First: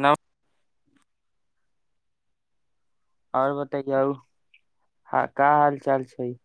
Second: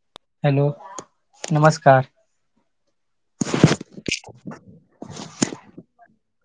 न हेलो नमस्कार आओर बताैयौ हँ का हाल चाल छै छै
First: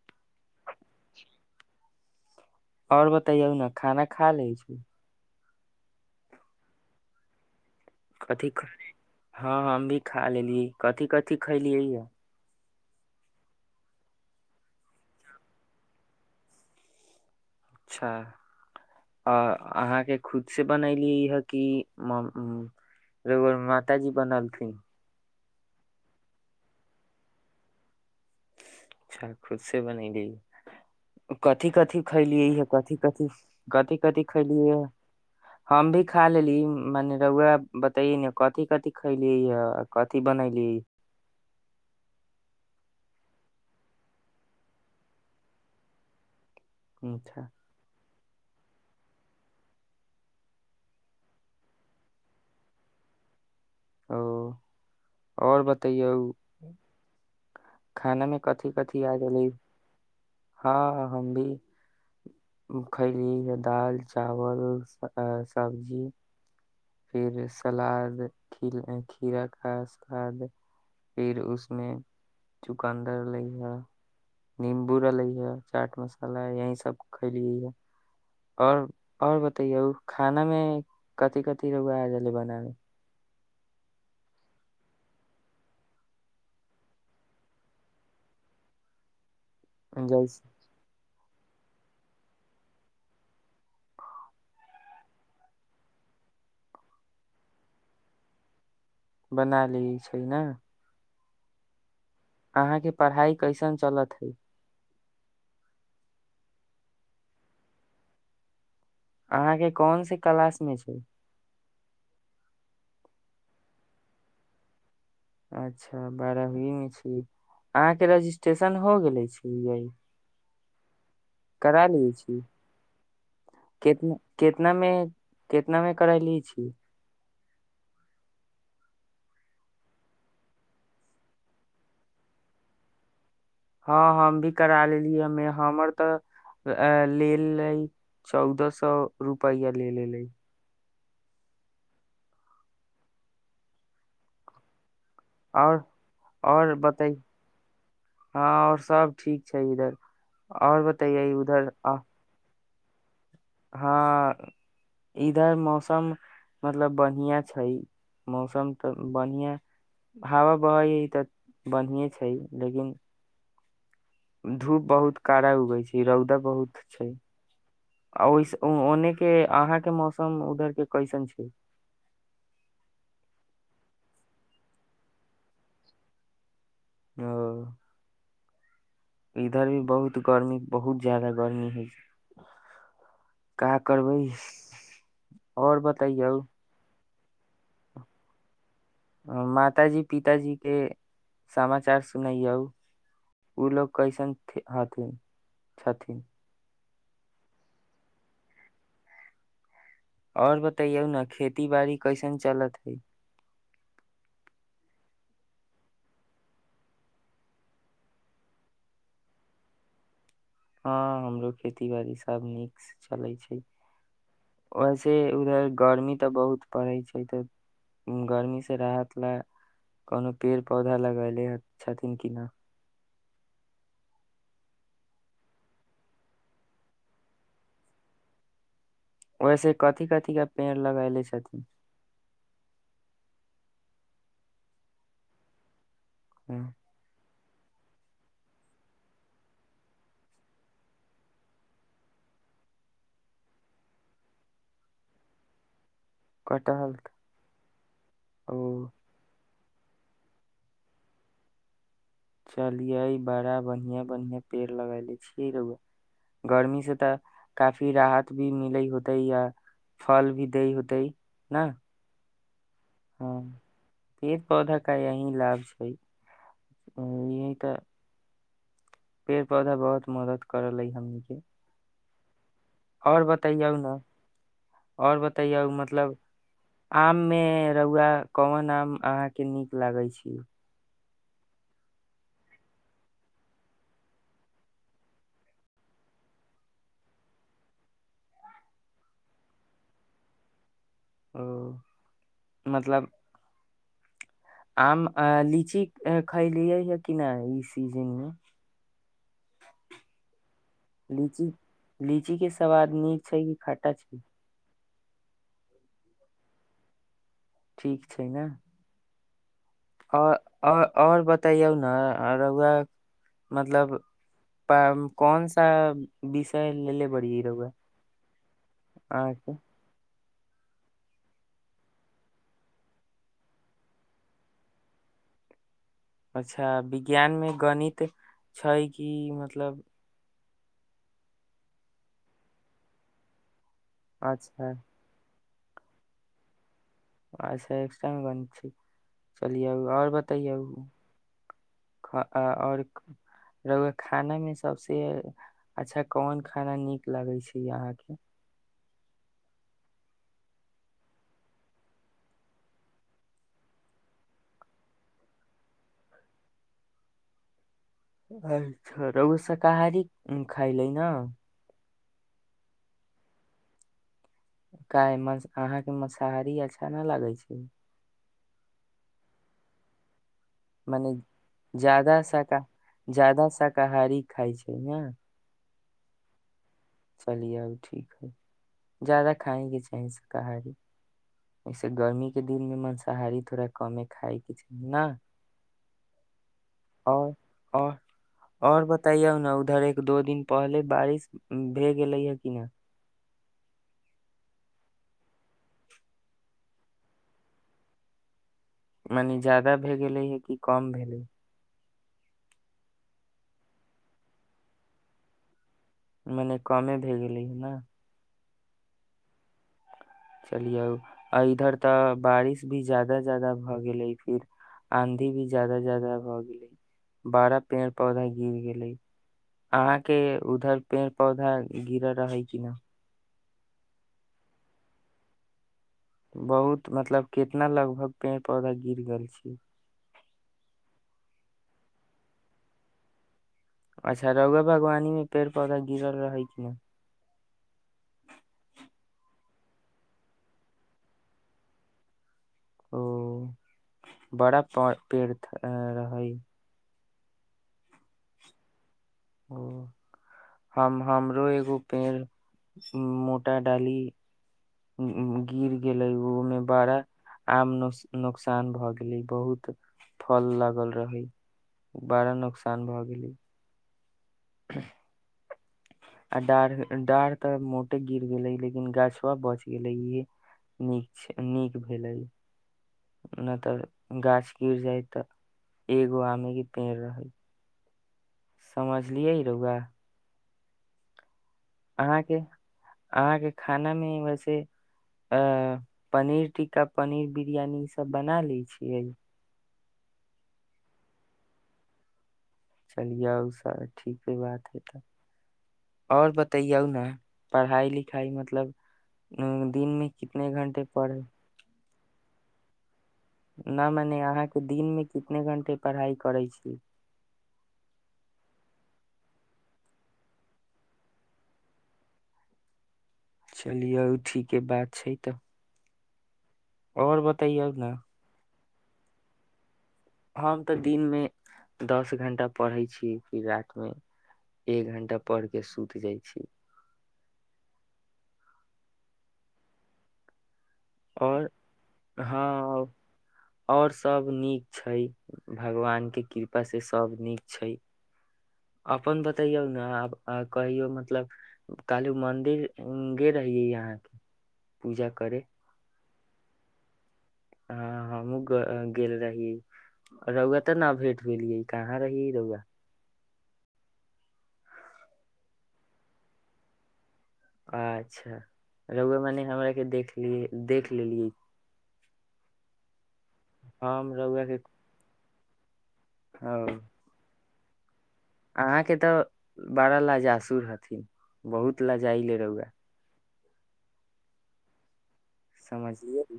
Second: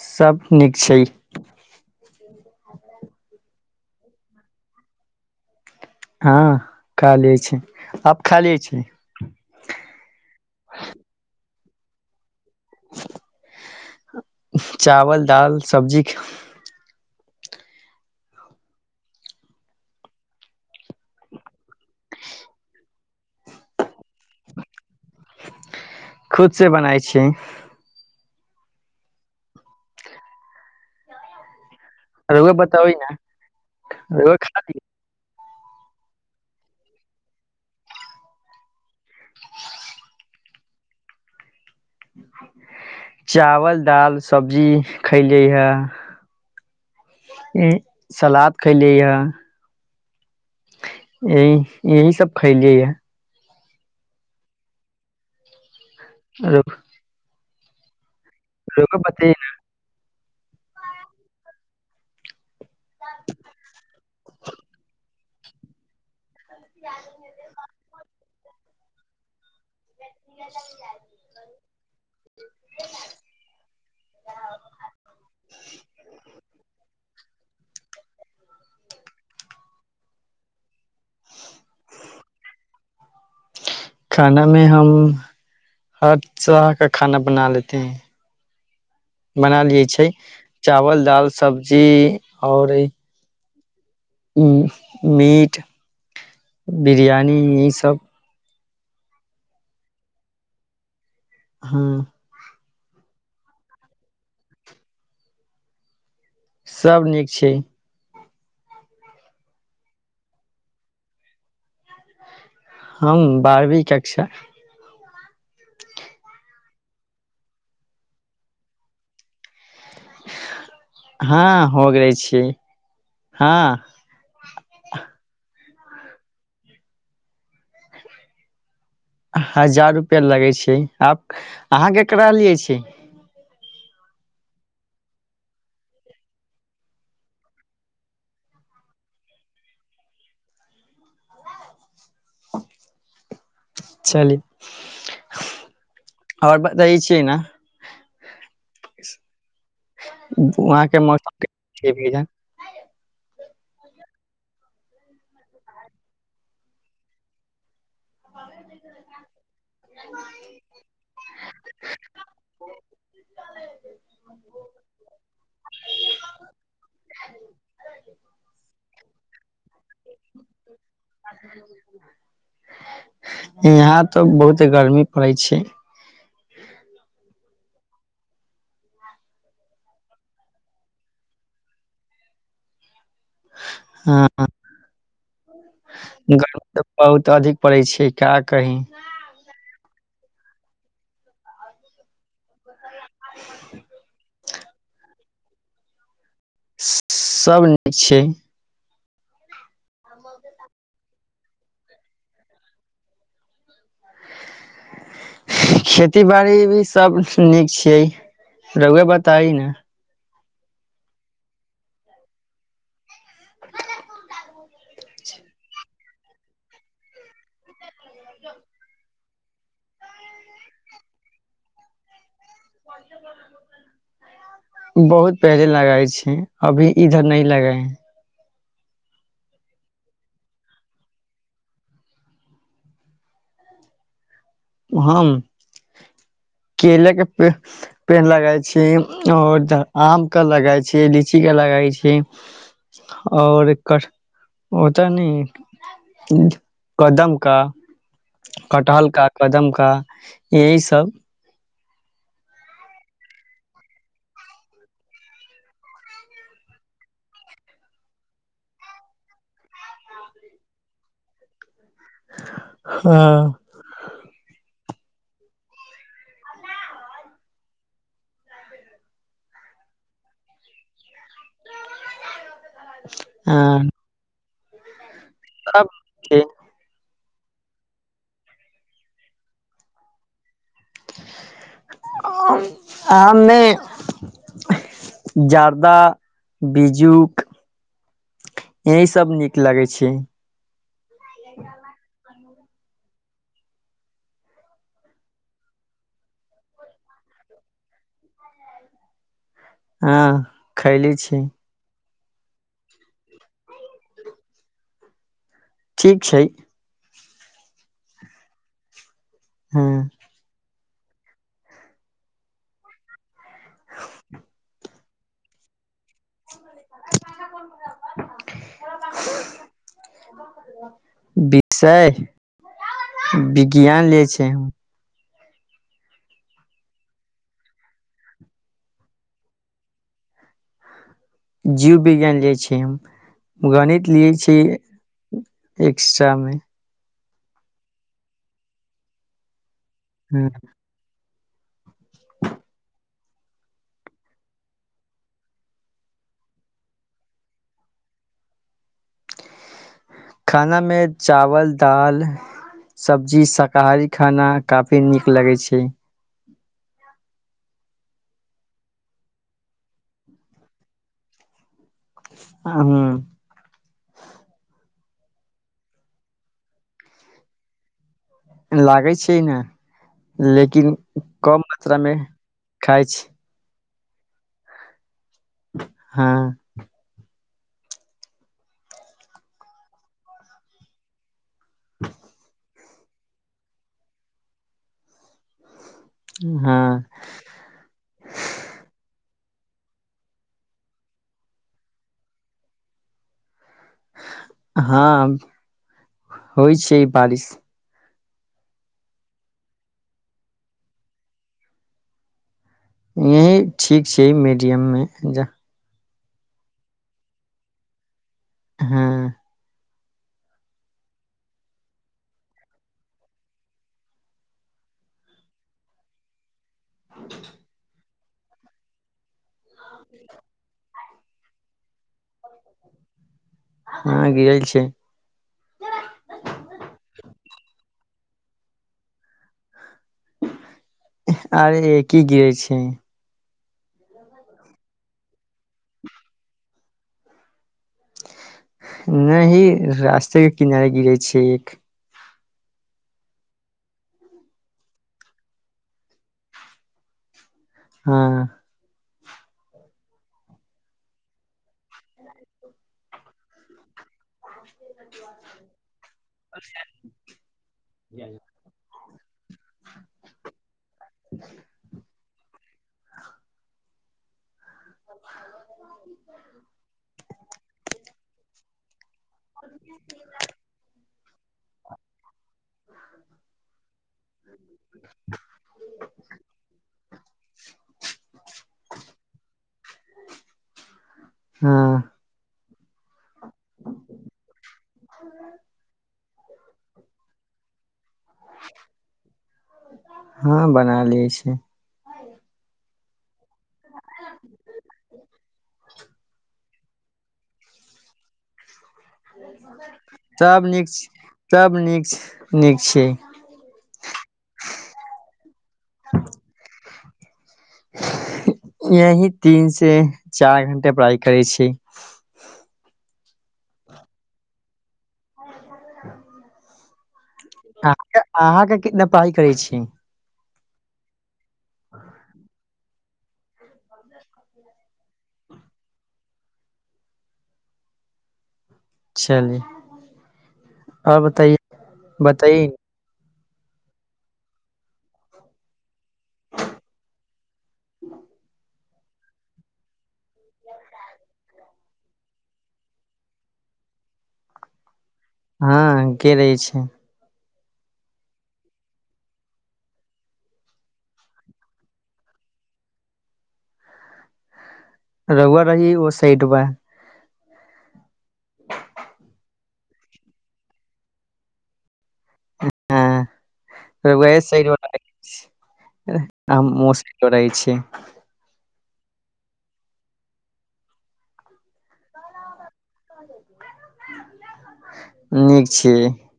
सभ नीक छै आओर बताैयौ न खाना खा लै छी हँ खा लै छी कथी हँ हम भी खा लेली कथी कथी खैलियै यऽ चावल दाल सब्जी अच्छा अहाँके खुद से बनेलिय हे कि रउआ र पिताजी बनलथिन खुद से बनाइ छी अच्छा खुद से बनेली कथि कथि खैलियै रउआ है बताबै कथि ने कथी कथि कथि रउआ खा खैलियै ली है हम भी खा लेली मने रुआ बताइ ने कथि कथि खली या कथि बनली बी [inaudible] चावल दाल सब्जी खलियै हे अच्छा सलाद खैलिय ह यह यही सब खैलियै य ओ आओर बता तैयौ खानामे कथि कथी रउआ आ बताइए गेललै हँ हम भी खयली दालि चावल सबजी फिर सलाद खी खीरा खा सलाद फिर उसमे चुकन्दर रहलै हए निीम्बू रहलै हए चाट मसाला यही सभ खयलियैए आओर आओर बतैयौ खाना मे कथि क तीरो ग आज ल बनामे खानामे हम हर तरह का खाना बना लेते हैं बनालइ छै जैस चावल दाल सब्जी आओर ई उ मीट बिरियानी ई सब बना ली छै ने हुँ अहाँके पढ़ाइ कैसन चलत हइ सभ नीक छै अहाँके कोनस क्लासमे छै हम बारवीं कक्षा अच्छा बारहही मे छी अहाँके रजिस्ट्रेशन हो गेले छी यह हँ हो गेल लेले रहे छिय हँ कितना मे कितना मे करा ली छी हजार रुपआ लगै छै आब अहाँ केकरा लियै छी हँ हम भी करा लेलियै हमे हमर तऽ लेलेै चौदह सए रुपैआ ले लेलै चली आओर आओर बतै ने हँ आओर सभ ठीक छै इधर वहाँ आओर के बतैयै मौसम उधर के आ भैया। हँ इधर मौसम मतलब बढ़आ छै मौसम तऽ बढ़िआँ हवा बह हइ तऽ बढ़िएँ छै लेकिन धूप बहुत कड़ा उगै छै रौदा बहुत छै आ ओहि ओनेके अहाँके मौसम उधर के कैसन छै यहाँ तऽ बहुत गर्मी पड़ै छै ह इधर भी बहुत गर्मी बहुत जाादा गर्मी होइ छै का करबै हँ आओर बताइयौ गर्मी तऽ बहुत अधिक पड़ै छै का कही माताजी पिताजी के समाचार सुनैय ओ लोग कैसन हथिन छथिन सभ नीक छै आओर बतैयौ ने खेती बाड़ी कैसन चलत हइ खेती बाड़ी भी सब नीक छियै रुआ बताई ने हँ हमरो खेती बाड़ी सभ नीकसँ चलैत छै वैसे उधर गर्मी तऽ बहुत पड़ैत छै तऽ गर्मीसँ राहत लए कोनो पेड़ पौधा लगले छथिन कि नहि बहुत पहिले लगाए छै अभी इधर न लगाए है ओहिसे कथि कथी के पेड़ लगैले छथिन हँम हम्म, केलेके पेड़ लगाई छी और आम के लगा छी लीची के लगाई छी और ओतऽ न कटहल क- कदम का ओ कटहल का कदम का यही सब चलियै बड़ा बढ़िआं बढ़िआं पेड़ लगा ले छियै र गर्मी से तऽ काफी राहत भी मिलै होते आ फल भी दै होते ने अ हँ पेड़ पौधा यही लाभ छै यही तऽ पेड़ पौधा बहुत मदद करल अइ हमने आओर बतैयउ हँ ने आओर बतैया सब मतलब के आम मे रौआ कोवन आम अहाँके नीक लागे छी आमे ने जार्दा बीजुक यही सब नीक लगै छै नहि ओ जा मतलब आम लीची खैलियै ह कि नहि ई सीजन मे हँ खैली छी लीची लीची के सवाद नीक छै कि खाटा छै ठीक छै ठीक छै ने हँ आ आओर बताइयौ न र‌उआ मतलब प कौन सा बिषय लेले बढ़ी र‌उआ विषय विज्ञान ले छै अच्छा विज्ञानमे गणित छै कि मतलब जीव विज्ञान लै छिय हम गणित लियै छी अच्छा एक्स्ट्रामे अच्छा एक्सटरा मे ले छी त आओर ह बताइयौ ख आ आओर र‌उआ खानामे सभसँ अच्छा कोन खाना नीक लगै छै अहाँके खाना मे चावल दाल सब्जी शाकाहारी खाना काफी नीक लगै छै अच्छा र ओ शाकाहारी खाइ लै न आ हँ क अहाँके मसांहारी अच्छा नहि लागै छै लागै छै ने लेकिन मने कम मात्रामे खाइ छी कहारी खाइ छै ने हँ चलि ओ ठीक हइ जाददा खायके चाही शाकाहारी ओैसे गर्मीके दिनमे मांसाहारी थोड़ा कमे खायके चाही ने हँ आओर आओर बताइयौ न उधर एक दो दिन पहले बारिश भए गेलैए कि नहि हँ होय छै बारिश मने ज्यादा भए गेलै हे कि कम भेलै यही ठीक छै मीडियममे जा मने कमे भए गेलै हे ने हँ चलियौ इधर तऽ बारिश भी जादा जादा भऽ गेलै फिर आंधी भी ज्यादा जादा भऽ गेलै बारह पेड़ पौधा गिर गेलै अहाँके उधर पेड़ पौधा गिर रहै कि नहि हँ गिरल छै बहुत मतलब कितना लगभग पेड़ पौधा गिर गेल छै आरे की गिरे छै अच्छा रौगा बागवानी मे पेड़ पौधा गिरल रहै कि नहि नहि ह रास्ते के किनारे गिरे छै एक ओ बड़ा पेड़ रहै हँ ओ हम हमरो एगो पेड़ मोटा डाली गिर गेलै ओमे बड़ा आम न नुकसान भऽ गेल बहुत फल लागल रहै बड़ा नुकसान भए गेले आड डार्क तऽ मोटे गिर गेलै लेकिन गाछवा बच गेलै इहे नीक नीक भेलै न तऽ गाछ गिर जाय तऽ एगो आमे के पेड़ रहै समझलिये ही रौआ हँ अहाँके आहाँके खानामे वैसे पनीर टिक्का पनीर बिरियानी ईसभ बना लै छियै हँ बना लिय छी चलिआ उस तऽ ठीके बात हइ तऽ आओर बतैयौ ने पढ़ाइ लिखाइ मतलब उम्म, दिन में कितने सब घंटे नीक पढ़ सब नीक छै नीक छिय न मने अहाँके दिनमे कितने घण्टे पढ़ाइ करै छी यही तीन से चार घंटा पढ़ाय करै छी चलियौ ठीके बात छै तऽ [unintelligible] आओर बत अहाँके अहाँके कितना पढ़ाय करै छी हम तऽ दिन मे दस घंटा पढ़ै छी फिर रातिमे एक घण्टा पढ़िक सुति जाइ छी चलि आ और बताइ बताइ हँ और सभ नीक छै भगवान के कृपा से सभ नीक छै अपन बतैयौ ने आ कहियौ मतलब काली मन्दिर ग रहियै यहाँके पूजा करे हँ के रहै छै हँ हमूँ गेल रहियै रौआ तऽ न भेंट भेलियै कहाँ रहिय रौआ रौआ रही एगो ओ साइड बा आ रौआ बानी हमरा एक के देखलिये देखलेलियै वहि सड मोस करैय छी [unintelligible] अहाँके तऽ बड़ा लजासुर हथिन बहुत लाजाइले रौआ [unintelligible] छी समझलियै नु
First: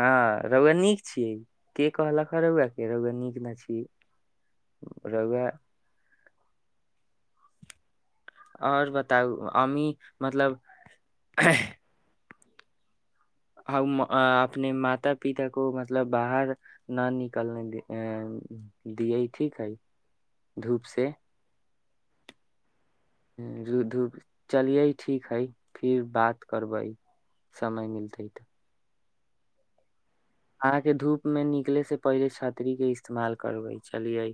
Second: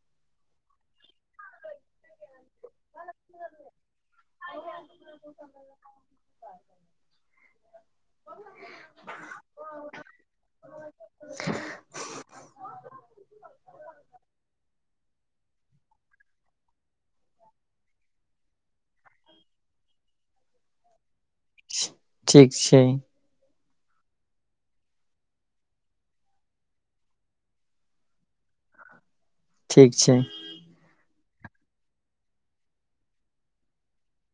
हँ रौआ नीक छियै के कहलक हे रौआ के रौआ नीक न छियै [unintelligible] आओर बताउ अम्मी मतलब आ अपने माता पिता को मतलब बाहर न निकलने ऐ दियै ठीक हइ धूप से ठीक छै रूधू चलियै ठीक हइ फिर बात करबै समय मिलतै तऽ ठीक छै अहाँके धूपमे निकलेसँ पहिले छतरीके इस्तेमाल करबै चलियै